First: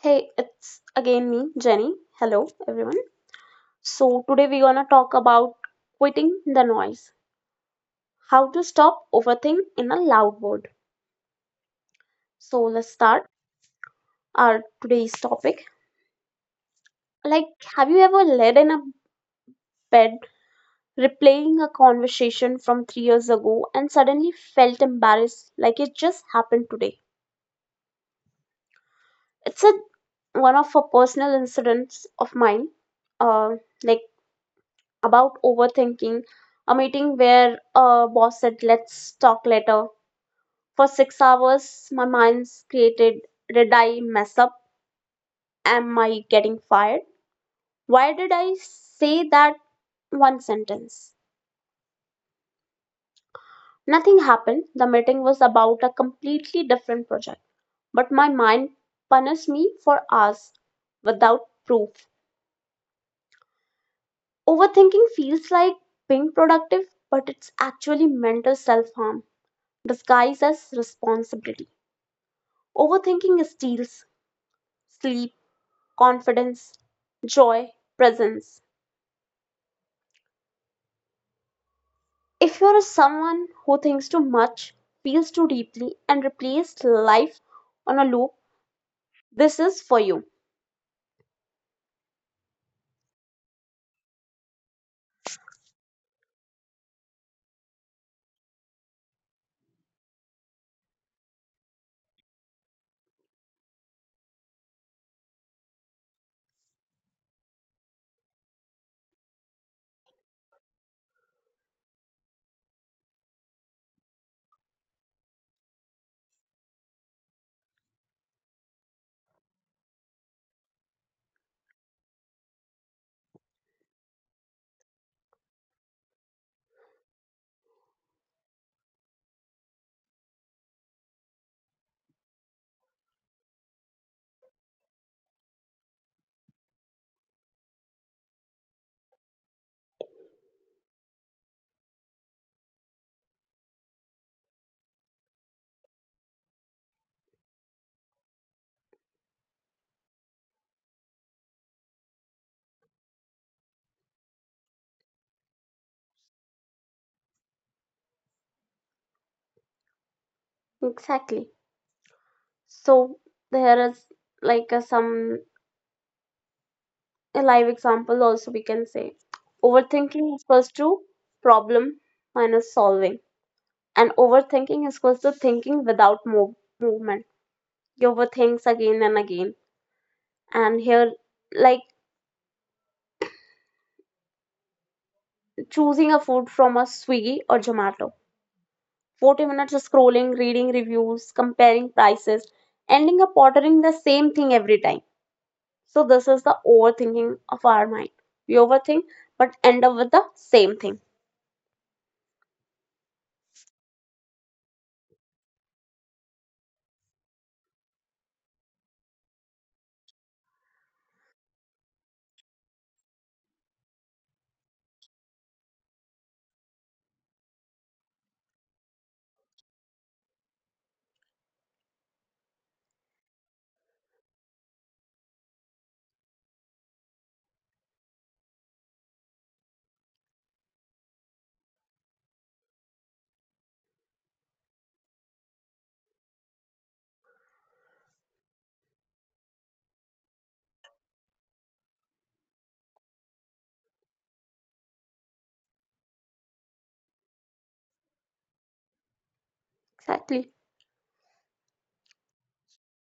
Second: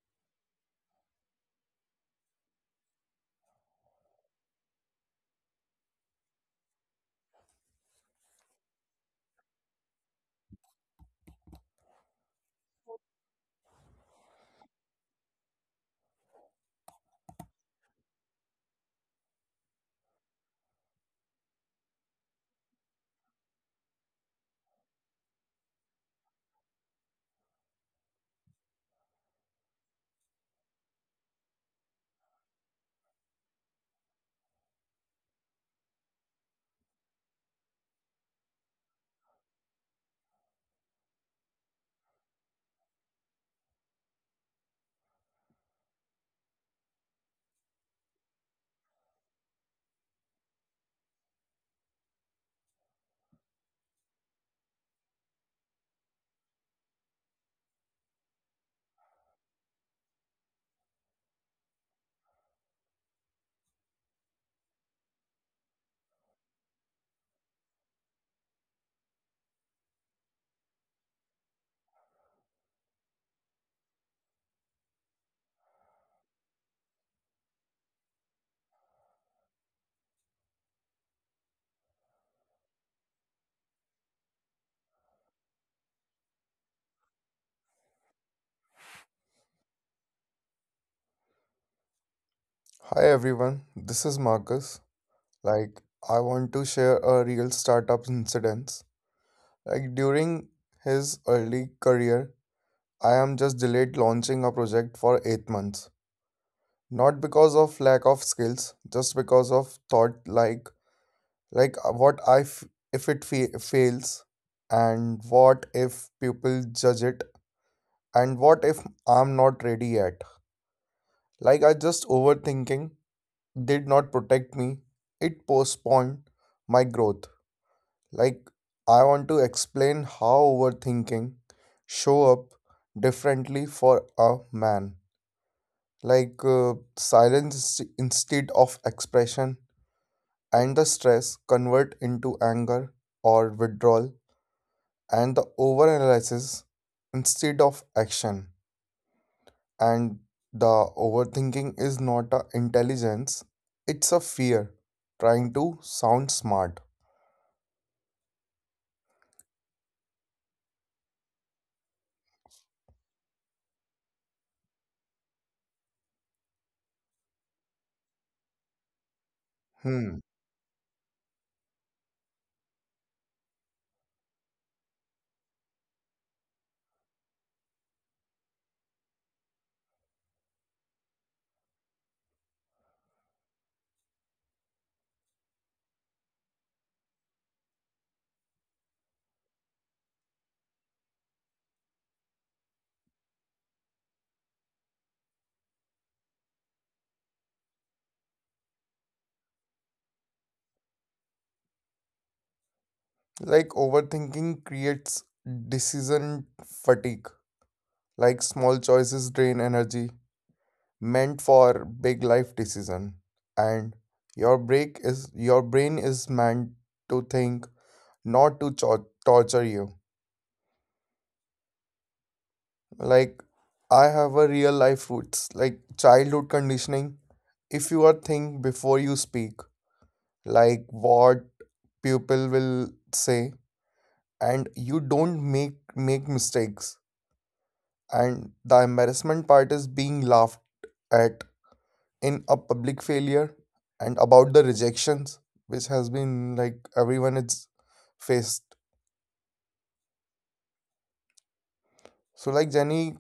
Hey, it's again me, Jenny. Hello, everyone. So, today we're gonna talk about quitting the noise, how to stop overthink in a loud world. So, let's start our today's topic. Like, have you ever laid in a bed replaying a conversation from 3 years ago and suddenly felt embarrassed like it just happened today? It's a One of a personal incidents of mine. Uh, like about overthinking, a meeting where a boss said, let's talk later. For 6 hours, my mind's created, did I mess up? Am I getting fired? Why did I say that one sentence? Nothing happened. The meeting was about a completely different project, but my mind punished me for hours without proof. Overthinking feels like being productive, but it's actually mental self harm disguised as responsibility. Overthinking steals sleep, confidence, joy, presence. If you're someone who thinks too much, feels too deeply, and replaces life on a loop, this is for you. Hi everyone, this is Marcus. Like, I want to share a real startup incident. During his early career, I am just delayed launching a project for 8 months. Not because of lack of skills, just because of thought like if it fails and what if people judge it and what if I'm not ready yet. Like I just overthinking did not protect me. It postponed my growth. Like, I want to explain how overthinking show up differently for a man. Silence instead of expression and the stress convert into anger or withdrawal and the overanalysis instead of action. And the overthinking is not a intelligence, it's a fear trying to sound smart. Exactly. So there is like a, some a live example also we can say. Hmm. Overthinking is equals to problem minus solving. And overthinking is equals to thinking without movement. You overthink again and again. And here like choosing a food from a Swiggy or Zomato. 40 minutes of scrolling, reading reviews, comparing prices, ending up ordering the same thing every time. So, this is the overthinking of our mind. We overthink but end up with the same thing. Like overthinking creates decision fatigue. Like small choices drain energy meant for big life decision. And your brain is meant to think, not to torture you. Like I have a real life roots, like childhood conditioning. If you are think before you speak, like what people will say, and you don't make mistakes and the embarrassment part is being laughed at in a public failure and about the rejections which has been like everyone is faced. Exactly. So like Jenny,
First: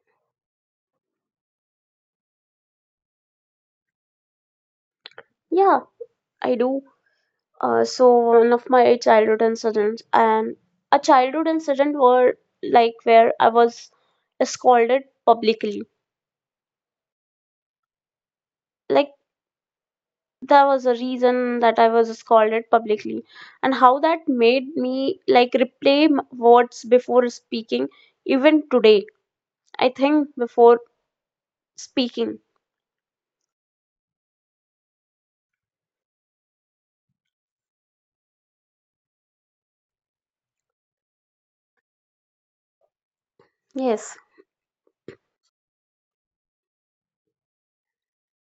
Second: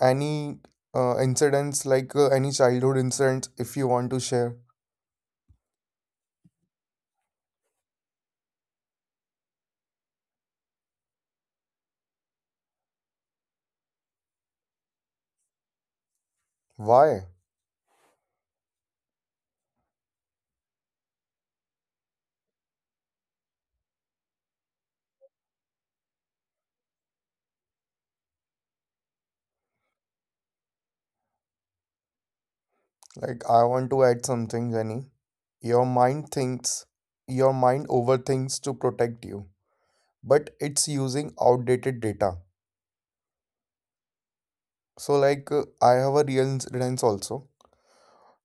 any incidents like any childhood incidents if you want to share Yeah, I do. So, one of my childhood incidents and a childhood incident were like where I was scolded publicly. why? Like, that was a reason that I was scolded publicly, and how that made me like replay words before speaking, even today. I think before speaking. Like I want to add something, Jenny. Your mind thinks, your mind overthinks to protect you, but it's using outdated data. Yes. So like I have a real incidents also,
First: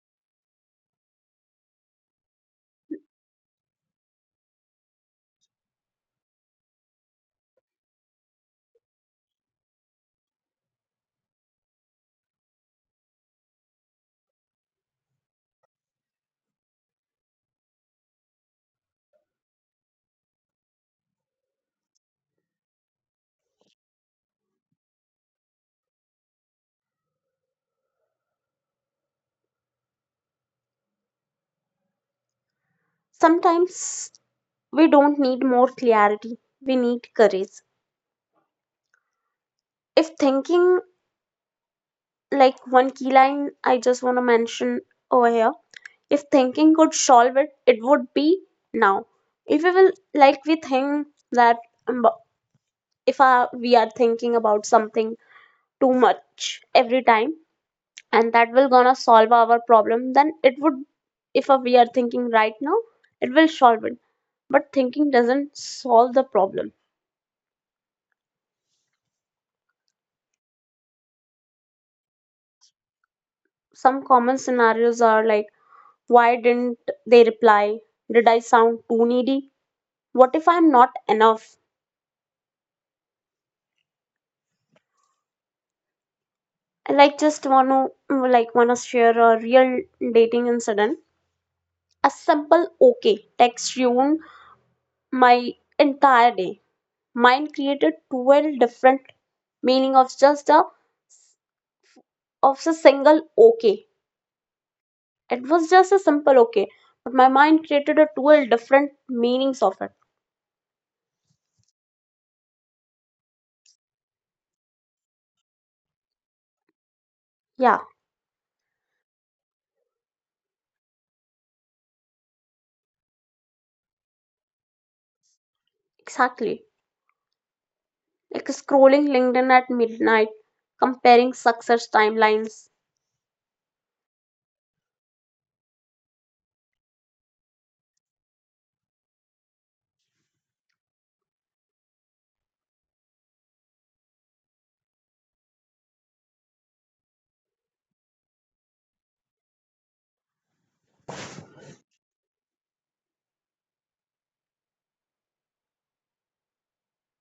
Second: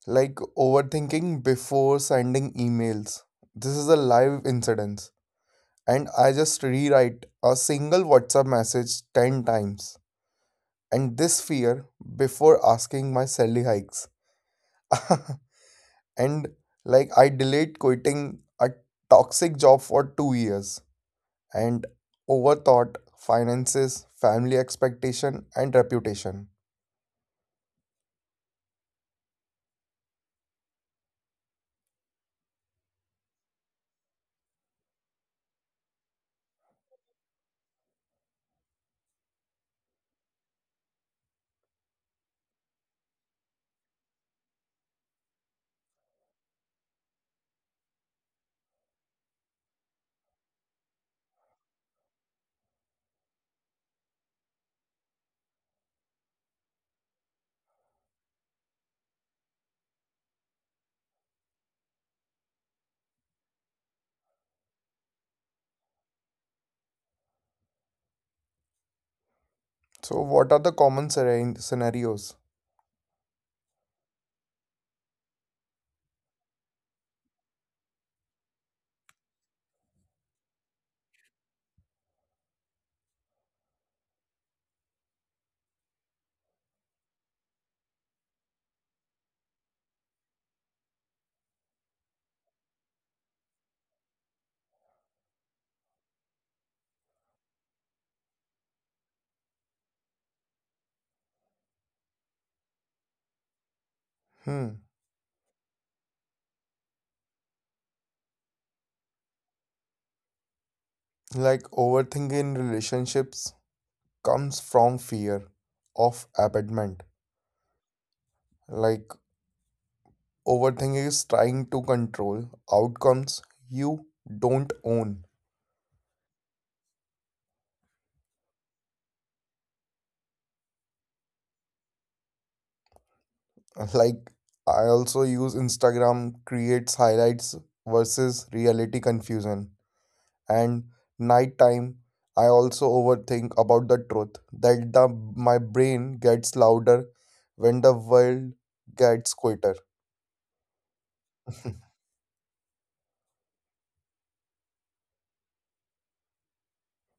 like overthinking before sending emails. This is a live incident, and I just rewrite a single WhatsApp message 10 times. And this fear before asking my salary hikes. And like I delayed quitting a toxic job for 2 years and overthought finances, family expectation and reputation. Sometimes we don't need more clarity, we need courage. If thinking, like one key line I just want to mention over here, if thinking could solve it, it would be now. If we will, like, we think that um, if we are thinking about something too much every time, and that will gonna solve our problem, then it would. If we are thinking right now it will solve it, but thinking doesn't solve the problem. So what are the common scenarios? Some common scenarios are like, why didn't they reply, did I sound too needy, what if I'm not enough. I like just wanna like wanna share a real dating incident. A simple okay text ruined my entire day. Mind created 12 different meaning of just a of a single okay. Hmm. It was just a simple okay, but my mind created a 12 different meanings of it. Like overthinking relationships, comes from fear of abandonment. Yeah, Like overthinking is trying to control outcomes you don't own. exactly, like scrolling LinkedIn at midnight, comparing success timelines. Like I also use Instagram creates highlights versus reality confusion. And nighttime I also overthink about the truth that the my brain gets louder when the world gets quieter.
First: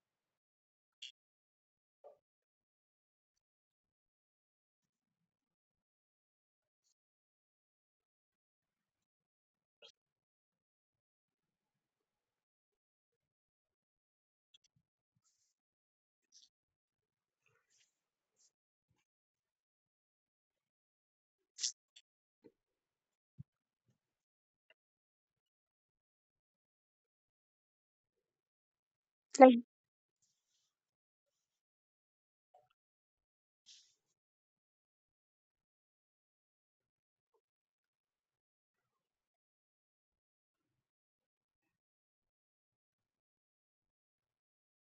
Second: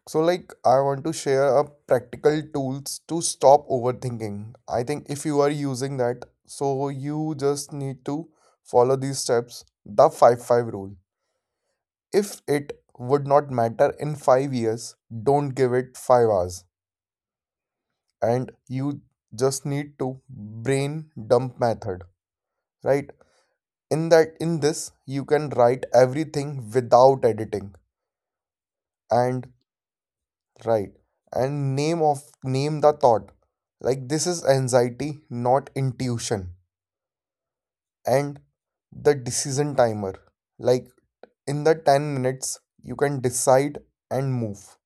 So, like, I want to share a practical tools to stop overthinking. I think if you are using that, so you just need to follow these steps. The 5-5 rule. If it would not matter in 5 years, don't give it 5 hours. And you just need to brain dump method, right? In this, you can write everything without editing. And Like right, and name the thought, like this is anxiety, not intuition. And the decision timer, like in the 10 minutes you can decide and move.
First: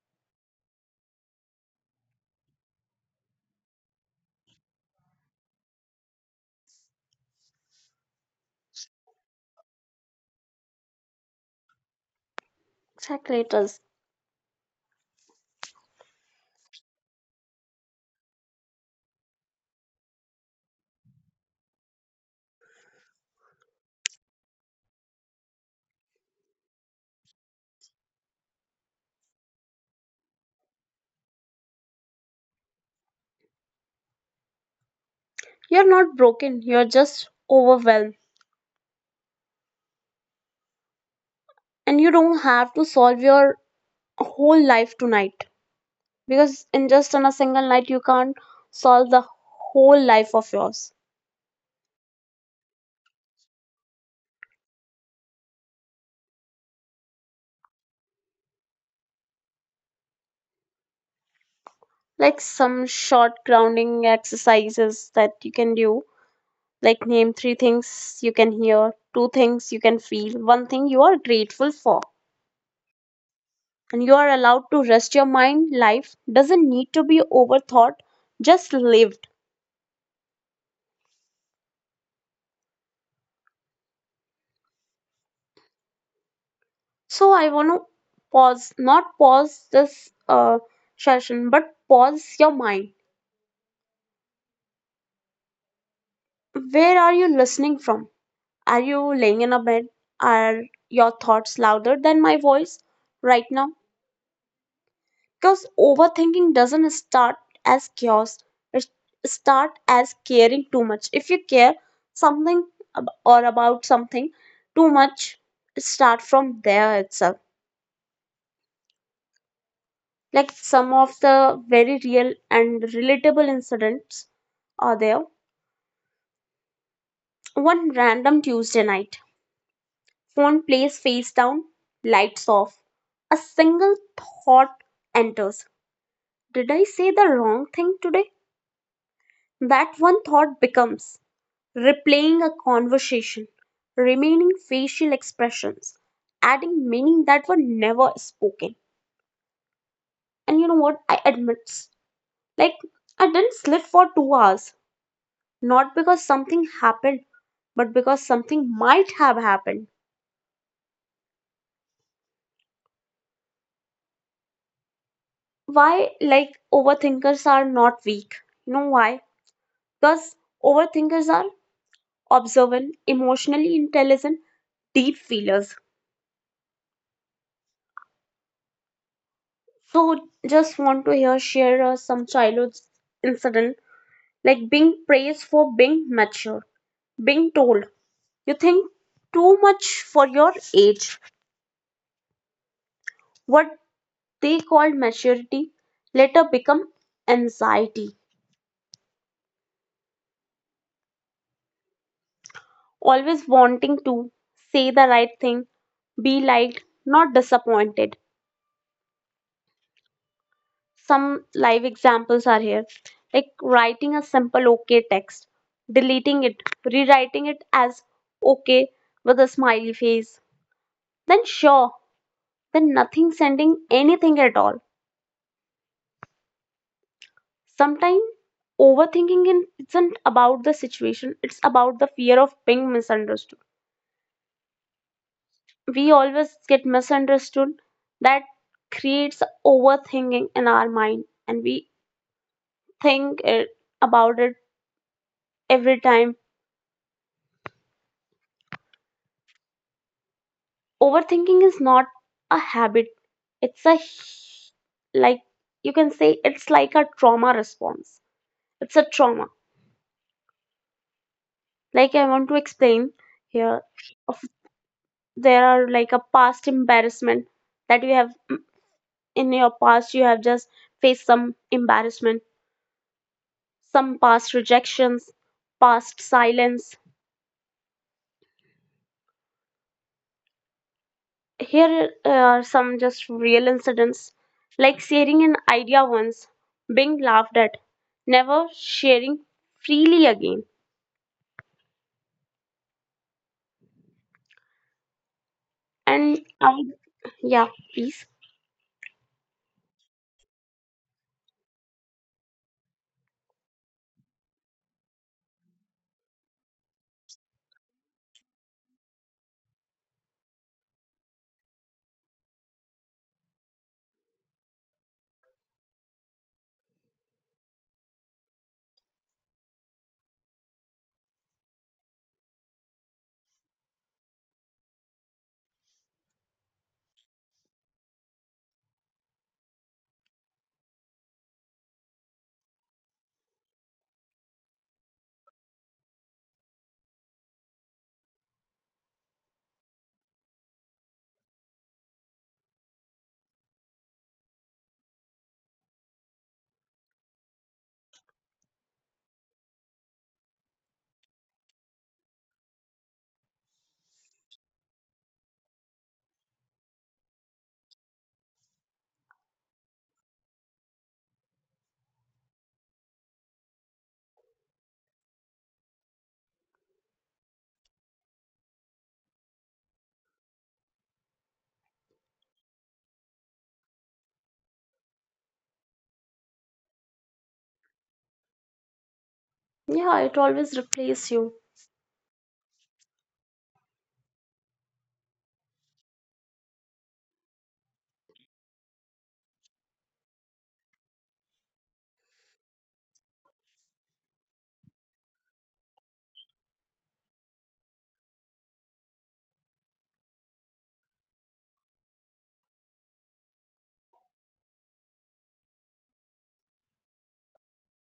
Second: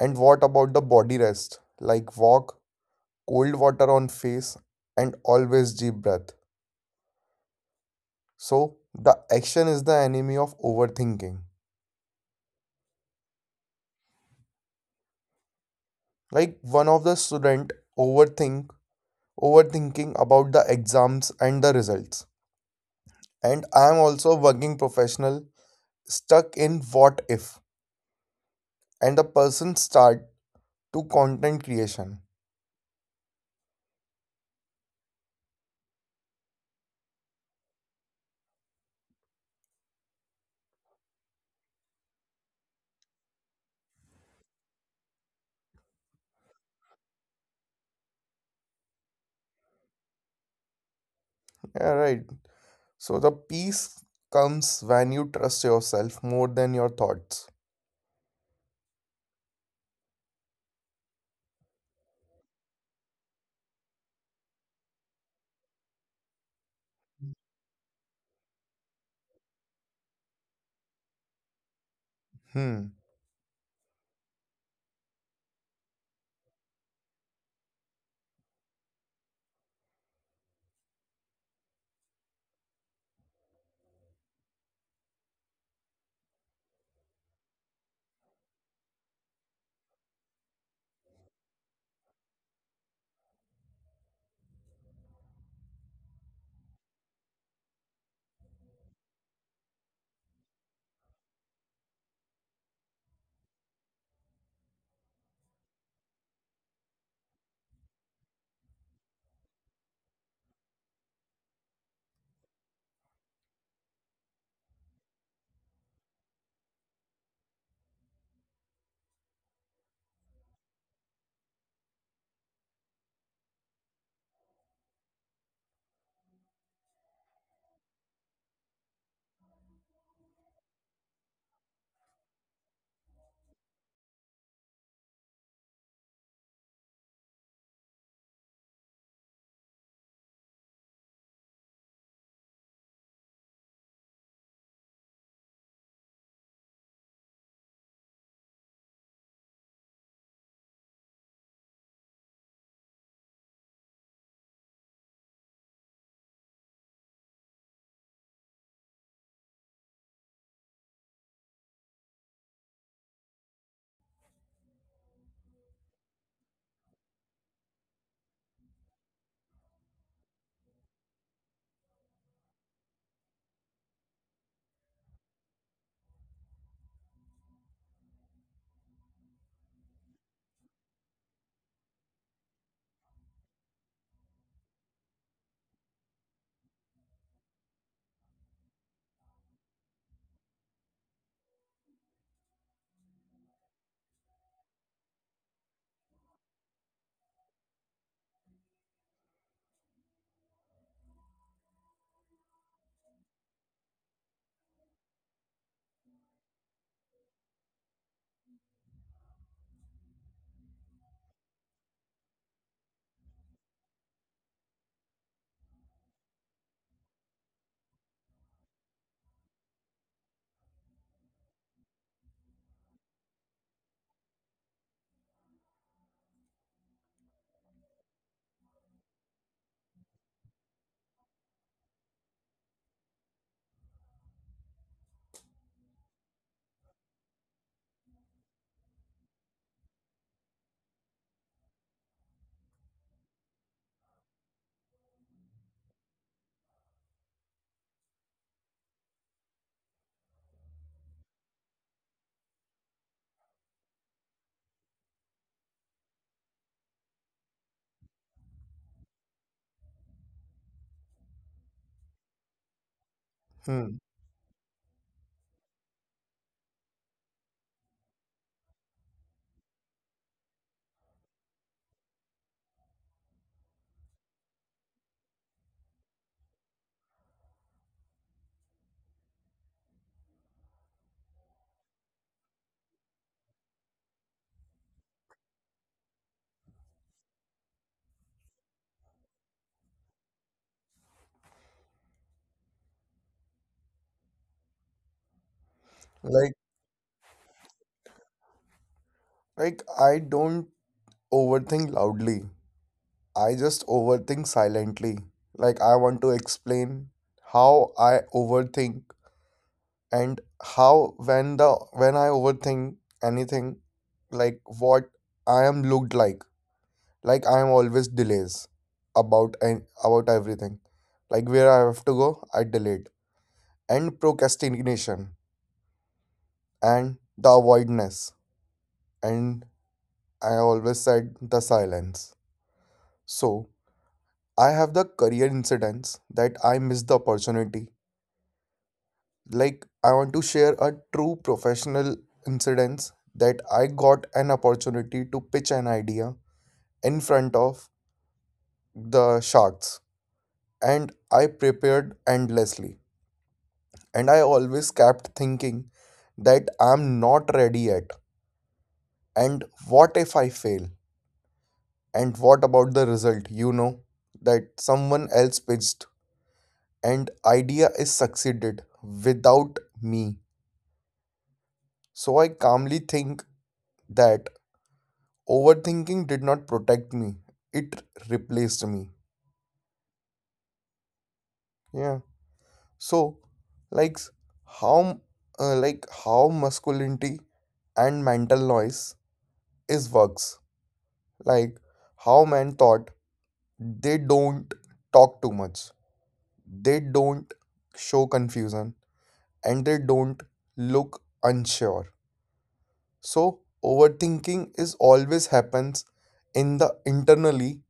And what about the body rest, like walk, cold water on face, and always deep breath. So the action is the enemy of overthinking. exactly it is, Like one of the student overthink overthinking about the exams and the results, and I'm also a working professional stuck in what if, and the person start to content creation. you're not broken, you're just overwhelmed, and you don't have to solve your whole life tonight, because in just on a single night you can't solve the whole life of yours. Yeah, right. So the peace comes when you trust yourself more than your thoughts. Like some short grounding exercises that you can do, like name three things you can hear, two things you can feel, one thing you are grateful for. Hmm. And you are allowed to rest your mind, life doesn't need to be overthought, just lived. So I want to pause, not pause this uh, session, but pause your mind. Where are you listening from? Are you laying in a bed? Are your thoughts louder than my voice right now? Because overthinking doesn't start as chaos. It start as caring too much. If you care something ab- or about something too much, start from there itself. Like some of the very real and relatable incidents are there. One random Tuesday night, phone plays face down, lights off, a single thought enters. Did I say the wrong thing today? That one thought becomes replaying a conversation, remaining facial expressions, adding meaning that were never spoken. And you know what? I admit, like, I didn't sleep for 2 hours, not because something happened, but because something might have happened. Why, like, overthinkers are not weak? You know why? Because overthinkers are observant, emotionally intelligent, deep feelers. So, just want to hear share some childhood incident. Like being praised for being mature, being told you think too much for your age. What they called maturity later become anxiety. Always wanting to say the right thing, be liked, not disappointed. Some live examples are here, like writing a simple okay text, deleting it, rewriting it as okay with a smiley face. Then sure, then nothing, sending anything at all. Sometimes overthinking isn't about the situation, it's about the fear of being misunderstood. We always get misunderstood. That creates overthinking in our mind, and we think it, about it every time. Overthinking is not a habit, it's a h- like you can say it's like a trauma response. It's a trauma. Like I want to explain here, Hmm. of, there are like a past embarrassment that we have. In your past you have just faced some embarrassment, some past rejections, past silence. Here are some just real incidents, like sharing an idea once, being laughed at, never sharing freely again. And Like I, yeah, please. like I don't overthink loudly. I just overthink silently. Like I want to explain how I overthink and how when I overthink anything, like what I am looked like. Like I am always delays about and about everything. Like where I have to go, I delayed. And procrastination and the avoidness. And I always said the silence. So I have the career incidents that I missed the opportunity. Like I want to share a true professional incidents that I got an opportunity to pitch an idea in front of the sharks, and I prepared endlessly. And I always kept thinking that I'm not ready yet. And what if I fail? And what about the result? You know, that someone else pitched and idea is succeeded without me. So I calmly think that overthinking did not protect me. It replaced me. Yeah, it always replaces you. Yeah. So like how like how masculinity and mental noise is works. Like how men thought they don't talk too much. They don't show confusion and they don't look unsure. So overthinking is always happens in the internally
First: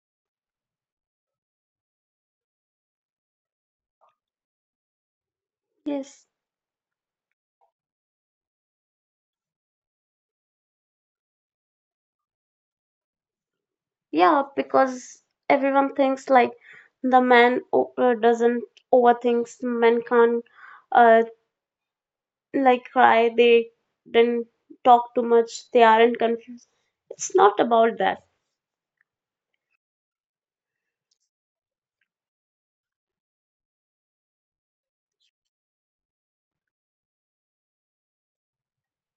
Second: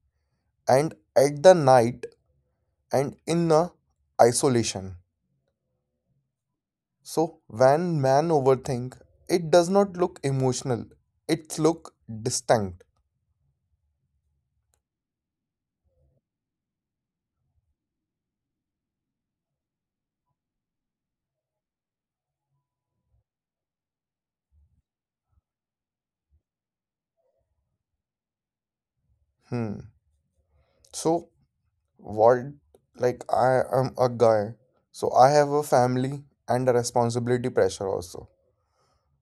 and at the night and in the isolation. Yes. So when man overthink, it does not look emotional. It look distinct. Yeah, because everyone thinks like the man doesn't overthinks, man can't uh, like cry, they didn't talk too much, they aren't confused, it's not about that. Hmm. So what, like, I am a guy, so I have a family and a responsibility pressure also.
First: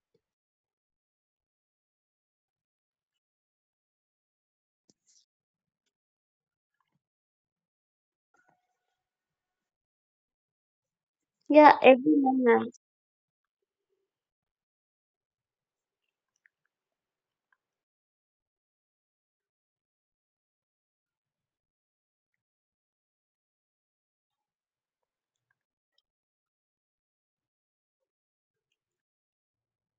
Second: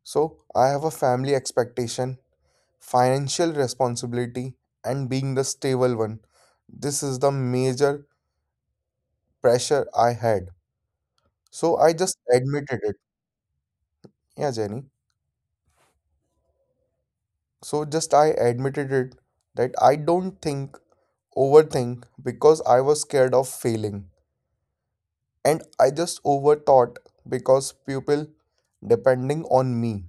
So, I have a family expectation, financial responsibility, and being the stable one. This is the major pressure I had. So, Yeah, I just everyone admitted has. it. Yeah, Jenny. So, just I admitted it that I don't think, overthink because I was scared of failing. And I just overthought because people depending on me.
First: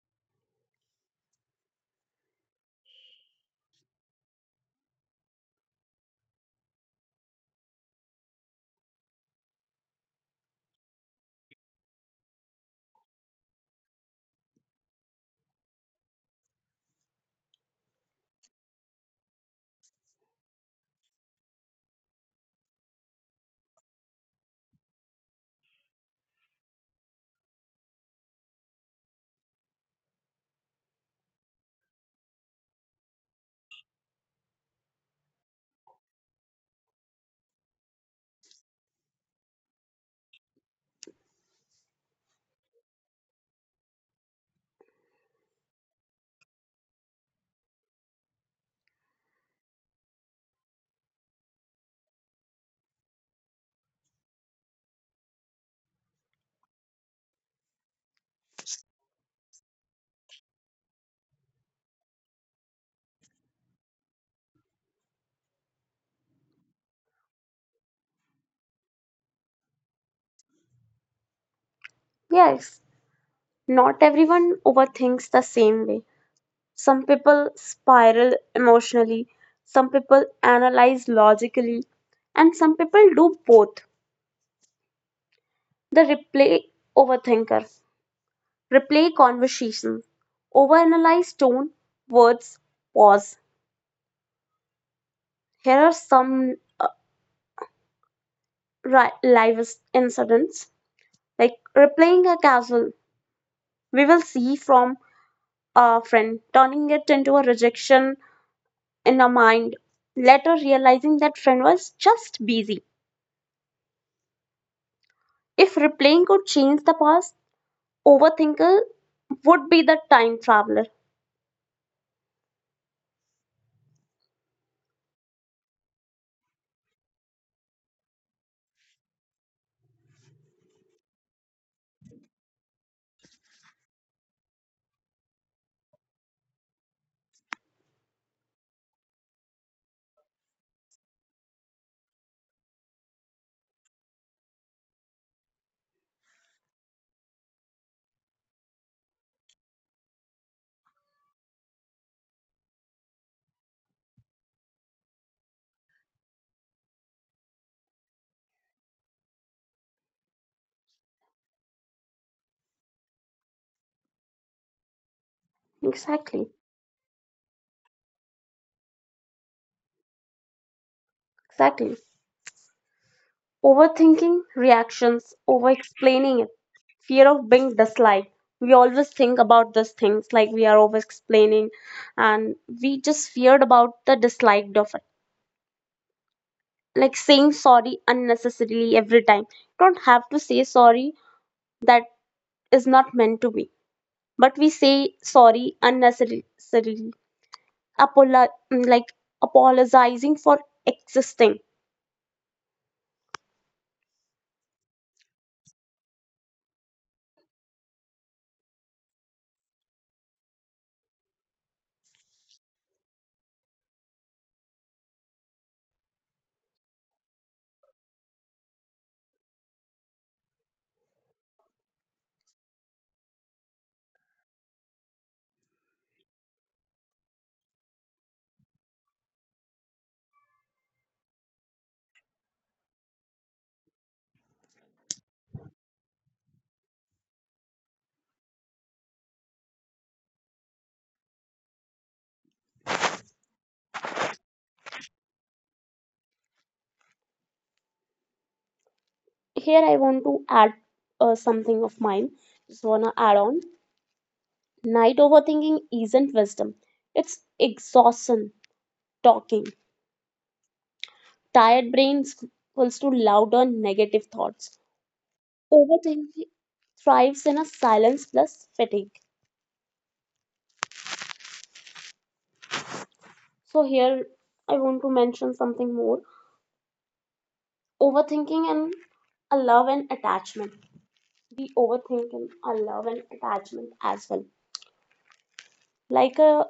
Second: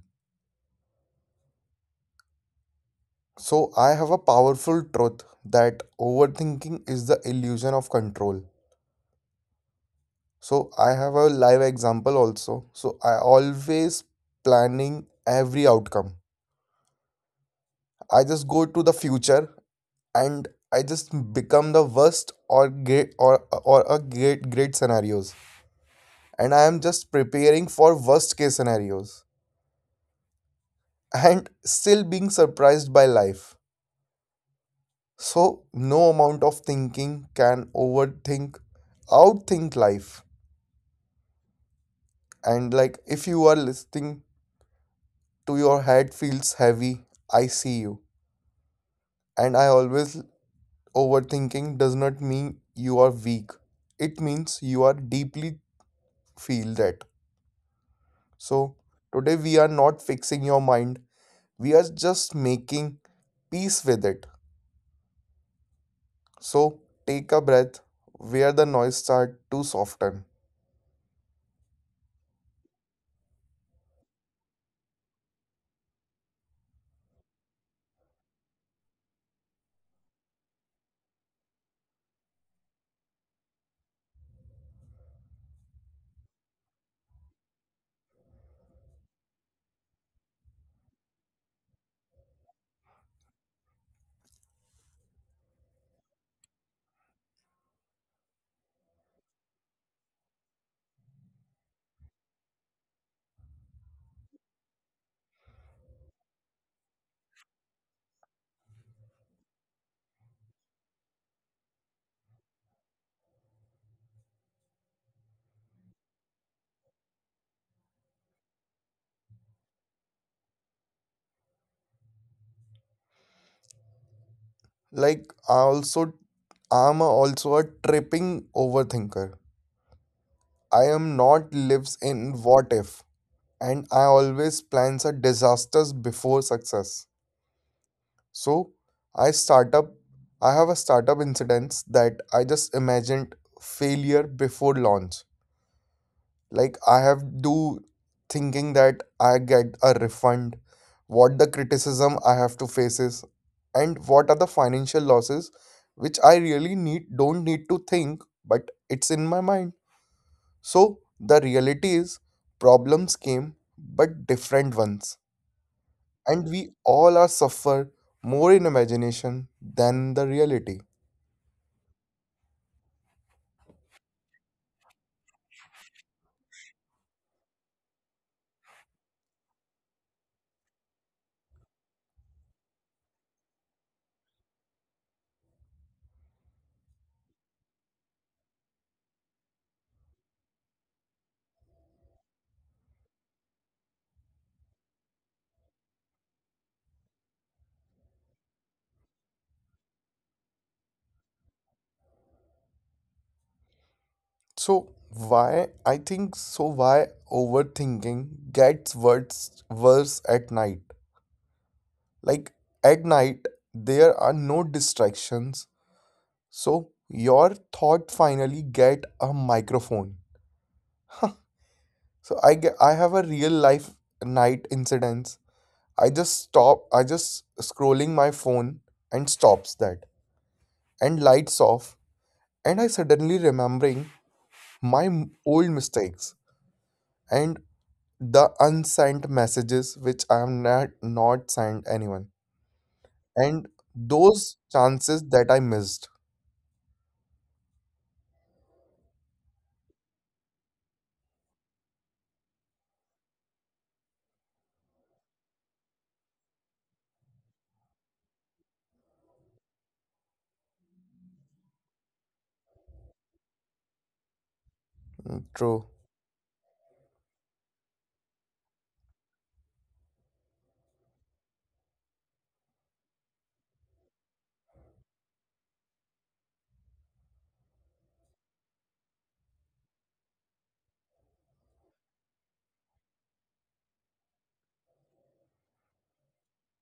So, I have a powerful truth that overthinking is the illusion of control. So, I have a live example also. So, I always planning every outcome. I just go to the future and I just become the worst or great or a great scenarios, and I am just preparing for worst case scenarios and still being surprised by life. So, no amount of thinking can overthink outthink life. And like if you are listening, to your head feels heavy, I see you. And I always overthinking does not mean you are weak, it means you are deeply feel that. So today we are not fixing your mind, we are just making peace with it. So take a breath where the noise start to soften. Yes, not everyone overthinks the same way. Some people spiral emotionally, some people analyze logically, and some people do both. The replay overthinker replay conversation, overanalyze tone, words, pause. Here are some uh, live incidents. Like replaying a castle, we will see from a friend, turning it into a rejection in our mind, later realizing that friend was just busy. If replaying could change the past, overthinker would be the time traveler. Like I'm also a tripping overthinker. I am not lives in what if, and I always plans a disasters before success. So I start up I have a startup incidents that I just imagined failure before launch. Like I have do thinking that I get a refund, what the criticism I have to face is, and what are the financial losses which I really need don't need to think, but it's in my mind. So the reality is problems came but different ones, and Exactly, we all are suffer more in imagination than the reality. exactly. Overthinking reactions, over explaining it, fear of being disliked. We always think about these things, like we are over explaining, and we just feared about the disliked of it, like saying sorry unnecessarily every time. Don't have to say sorry that is not meant to be. But we say sorry unnecessarily, like apologizing for existing. So why I think so why overthinking gets worse at night. Like at night there are no distractions, so your thought finally get a microphone. So I have a real life night incidents. I just scrolling my phone and stops that, and lights off, and I suddenly remembering my old mistakes, and the unsent messages which I am not sent anyone, and those chances that I missed. Here I want to add something of mine. Just wanna add on. Night overthinking isn't wisdom. It's exhaustion, talking. Tired brains equals to louder negative thoughts. True. Overthinking thrives in a silence plus fatigue. So here I want to mention something more. Overthinking and a love and attachment. We overthink and a love and attachment as well. Like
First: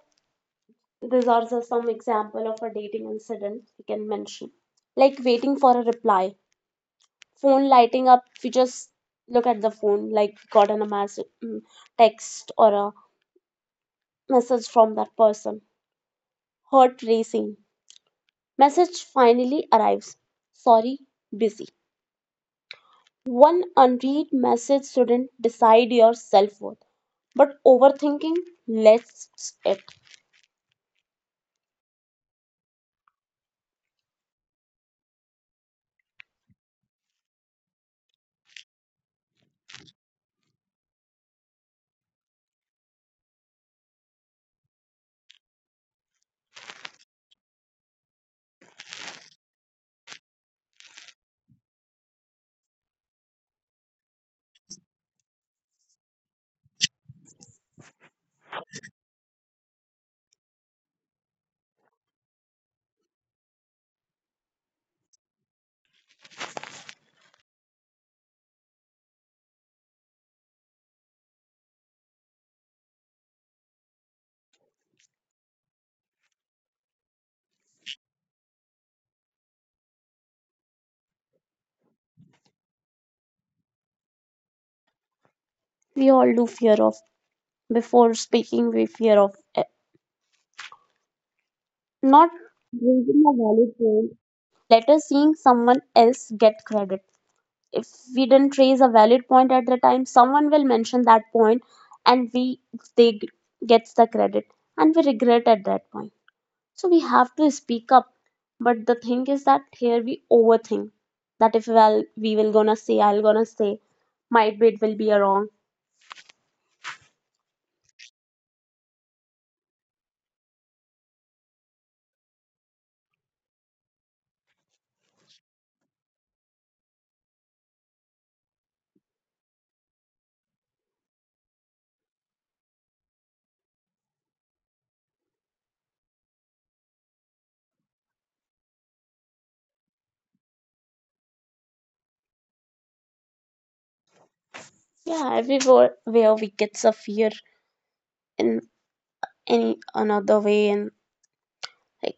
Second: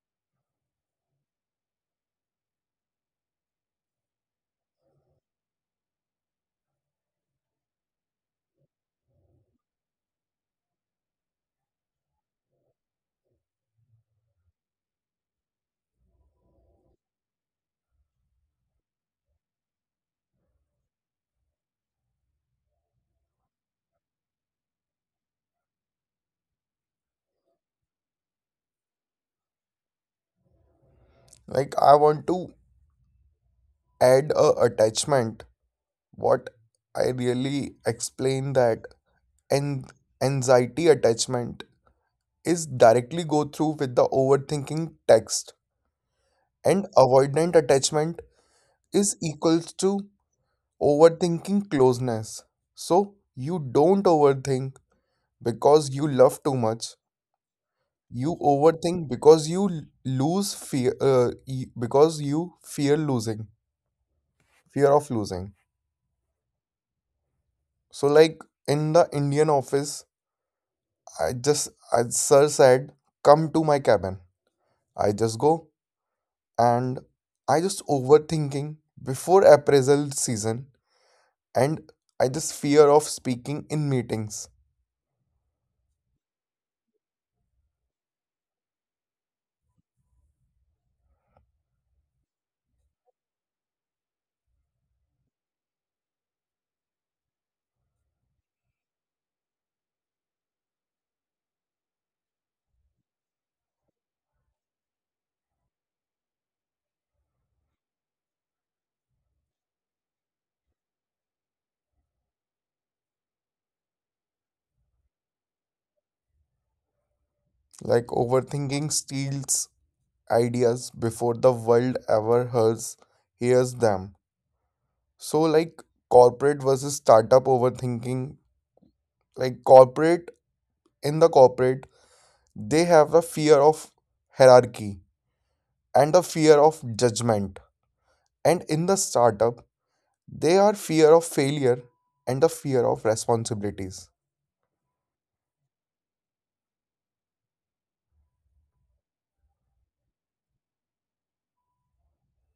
these are just some example of a dating incident we can mention. Like waiting for a reply, phone lighting up. We just look at the phone, like got an a message, text or a message from that person. Heart racing. Message finally arrives. Sorry, busy. One unread message shouldn't decide your self worth, but overthinking lets it. Like I want to add a attachment. What I really explain that, and anxiety attachment is directly go through with the overthinking text, and avoidant attachment is equals to overthinking closeness. So you don't overthink because you love too much, you overthink because you l- lose fear y- because you fear losing, fear of losing. So like in the indian office I just, as sir said, come to my cabin, I just go, and I just overthinking before appraisal season, and I just fear of speaking in meetings. We all do fear of, before speaking, we fear of not raising a valid point, let us seeing someone else get credit. If we didn't raise a valid point at the time, someone will mention that point, and we they g- gets the credit, and we regret at that point. So we have to speak up. But the thing is that here we overthink that if well we will gonna say I'll gonna say, might be it will be a wrong. Like overthinking steals ideas before the world ever hears them. So, like corporate versus startup overthinking, like corporate in the corporate, they have the fear of hierarchy and the fear of judgment. And in the startup, they are fear of failure and the fear of responsibilities. Yeah, everywhere where we get a fear in any another way, and like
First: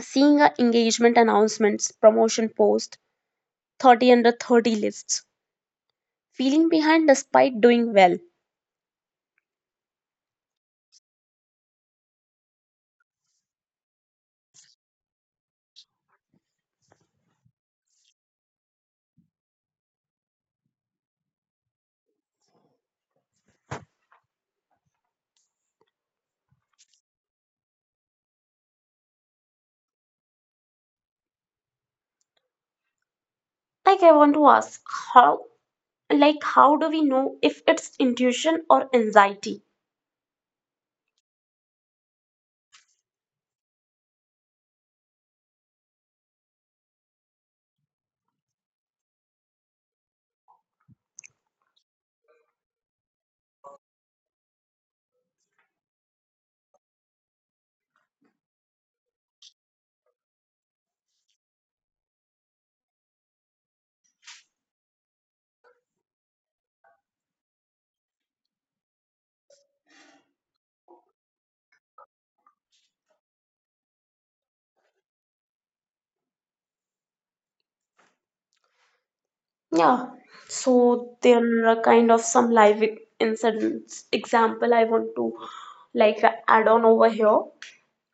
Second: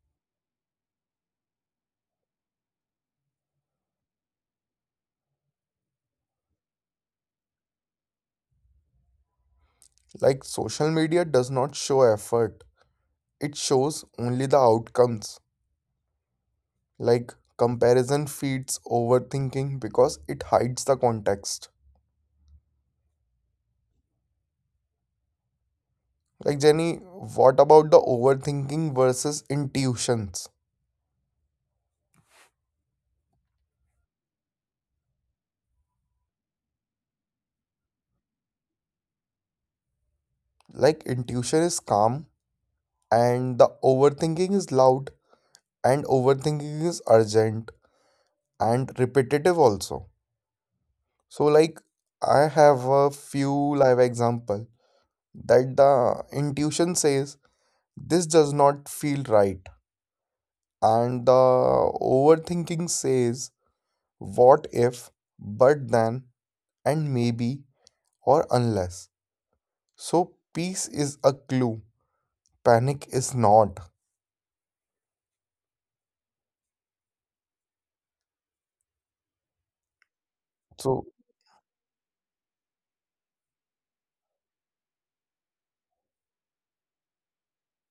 seeing our engagement announcements, promotion post, 30 under 30 lists, feeling behind despite doing well. Like social media does not show effort, it shows only the outcomes. Like comparison feeds overthinking because it hides the context. Like Jenny, what about the overthinking versus intuitions? Like I want to ask how like how do we know if it's intuition or anxiety? Like intuition is calm and the overthinking is loud, and overthinking is urgent and repetitive also. So like I have a few live example that the intuition says this does not feel right, and the overthinking says what if, but then, and maybe, or unless. So peace is a clue. Panic is not. Yeah, so So, there are kind of some live incidents. Example, I want to like add on over here.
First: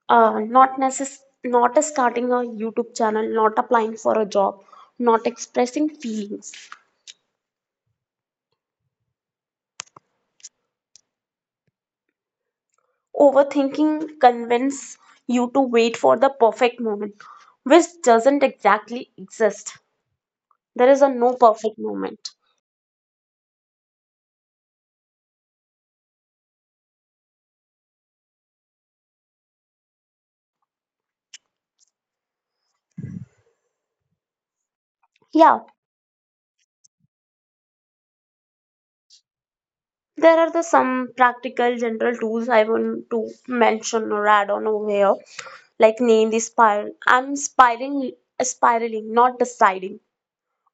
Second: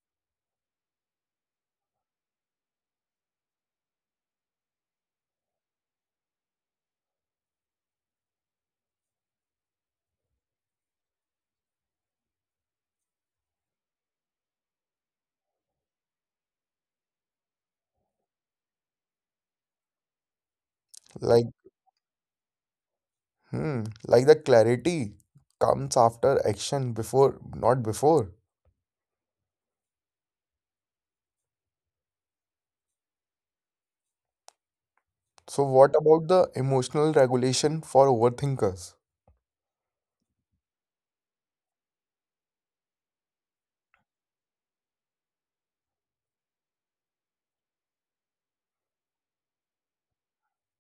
Not not starting a YouTube channel, not applying for a job, not expressing feelings. Overthinking convince you to wait for the perfect moment, which doesn't exactly exist. There is a no like, perfect moment. hmm, like the clarity comes after action, not before. So, Yeah, what about the emotional regulation for overthinkers? there are the some practical general tools I want to mention or add on over here, like name the spiral. I'm spiraling, spiraling, not deciding.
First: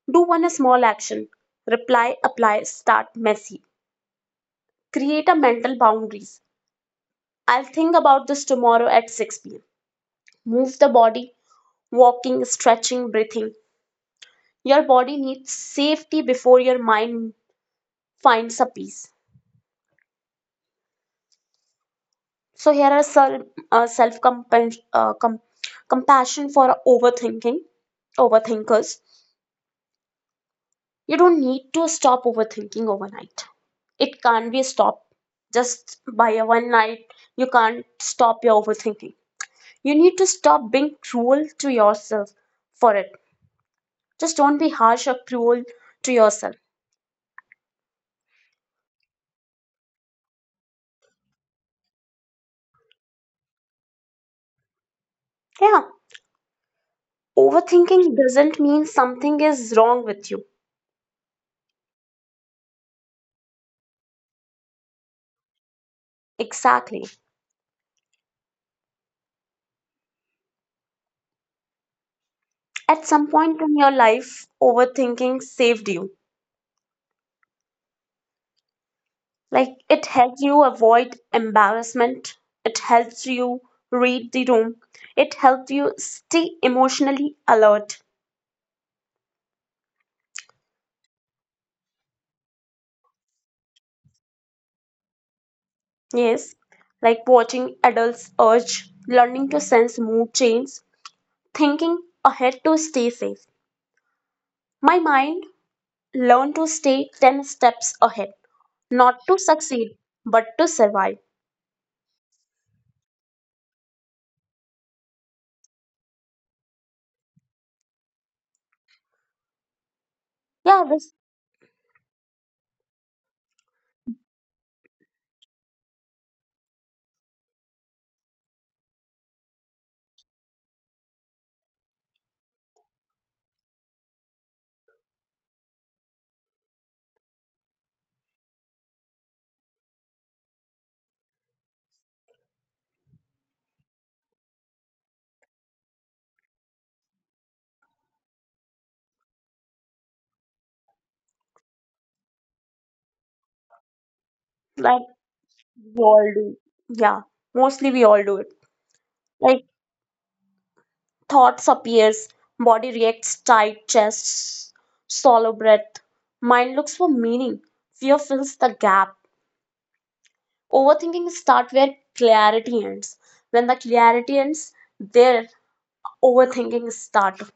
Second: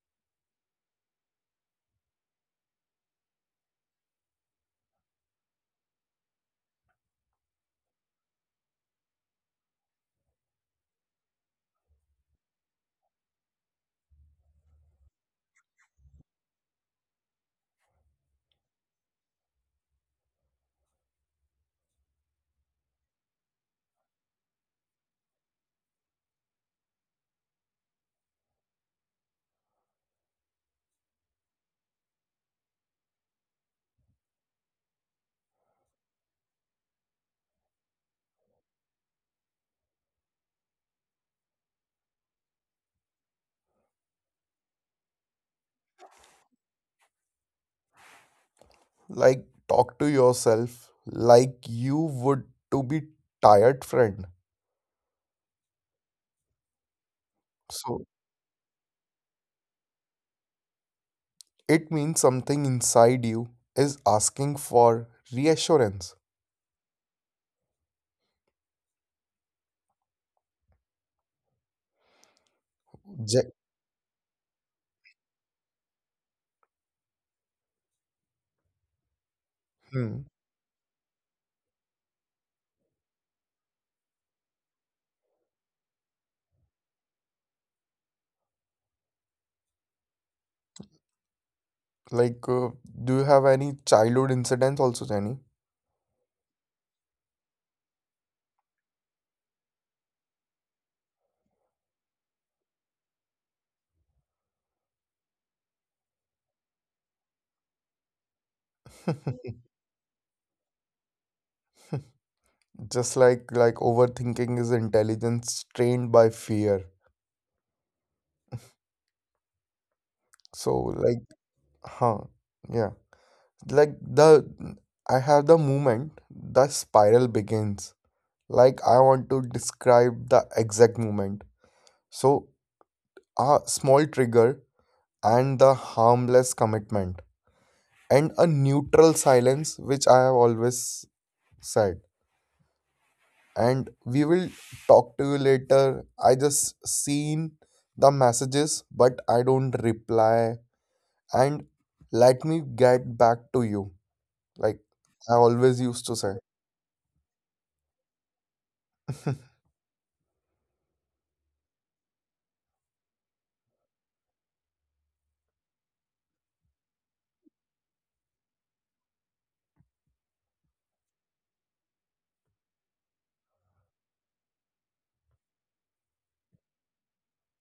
Do one small action. Reply, apply, start messy. Create a mental boundaries. I'll think about this tomorrow at 6 p.m. Move the body, walking, stretching, breathing. Your body needs safety before your mind finds a peace. So here are self compassion for overthinking overthinkers. You don't need to stop overthinking overnight. It can't be stopped just by a one night. You can't stop your overthinking. You need to stop being cruel to yourself for it. Just don't be harsh or cruel to yourself. Like, talk to yourself like you would to be tired friend. Yeah. So, Overthinking doesn't mean something is wrong with you. it means something inside you is asking for reassurance. Exactly. At some Je- point in your life, overthinking saved you. Like it hmm. helps you avoid embarrassment, it helps you read the room, it helps you stay emotionally alert. Like, do you have any childhood incidents also, Jenny? Yes, like watching adults urge, learning to sense mood changes, thinking ahead to stay safe. My mind learned to stay 10 steps ahead, not to succeed, but to survive. Just like overthinking is intelligence trained by fear. So Yeah, like this huh, yeah, like the I have the moment the spiral begins. Like I want to describe the exact moment. So a small trigger, and the harmless commitment, and a neutral silence which I have always said, and we will talk to you later, I just seen the messages but I don't reply, and let me get back to you. Like like I always used we to say, all do. Yeah, mostly we all do it. Like thoughts appears, body reacts, tight chest, shallow breath. Mind looks for meaning. Fear fills the gap. Overthinking starts where clarity ends. When the clarity ends, there overthinking starts.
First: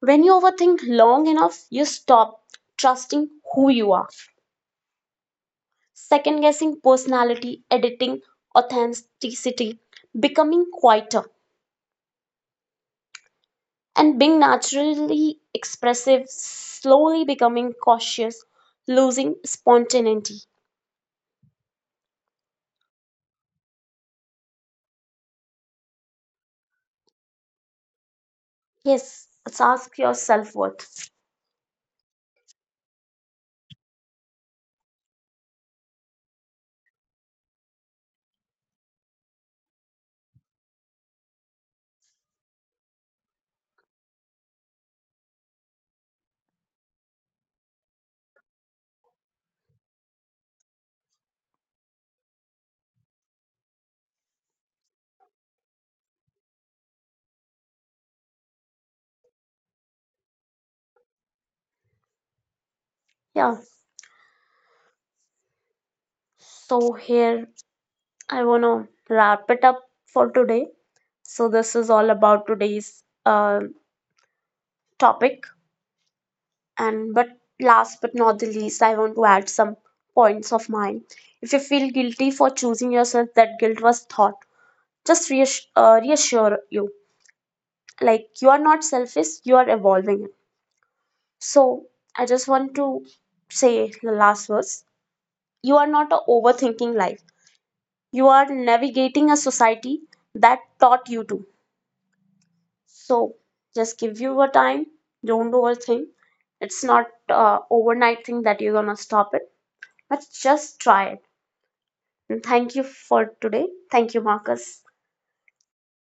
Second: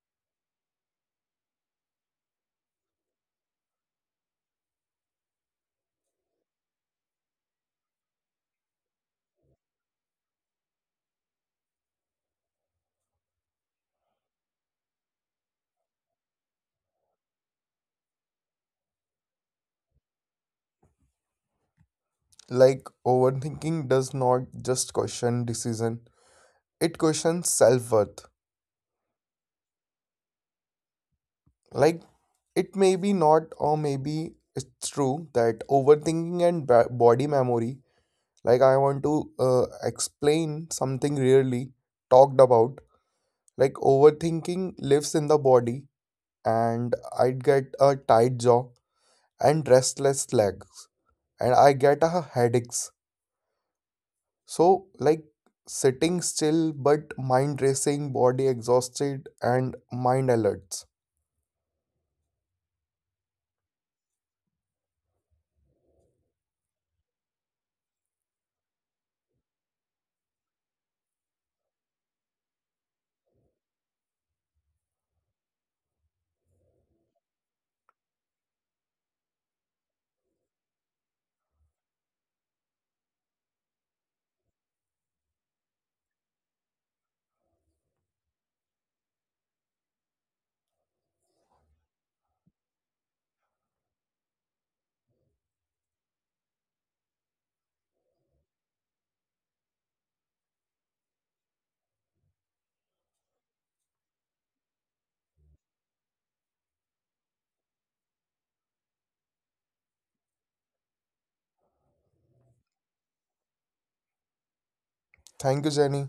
When you overthink long enough, you stop trusting who you are. Second guessing personality, editing authenticity, becoming quieter, and being naturally expressive, slowly becoming cautious, losing spontaneity. like overthinking does not just question decision, it questions self worth. Yes, let's ask your self worth. Like it may be not, or maybe it's true that overthinking and body memory, like I want to explain something really talked about. Like overthinking lives in the body, and I'd get a tight jaw and restless legs and I get a headaches. So like sitting still but mind racing, body exhausted and mind alerts. Yeah, so here I want to wrap it up for today. So, this is all about today's topic. And but last but not the least, I want to add some points of mine. If you feel guilty for choosing yourself, that guilt was thought. Just reassure you, like you are not selfish, you are evolving. So I just want to say the last words, you are not a overthinking life, you are navigating a society that taught you to. So just give you a time, don't overthink. It's not overnight thing that you're gonna stop it, but just try it. And thank you for today. Thank you, Marcus. Thank you, Jenny.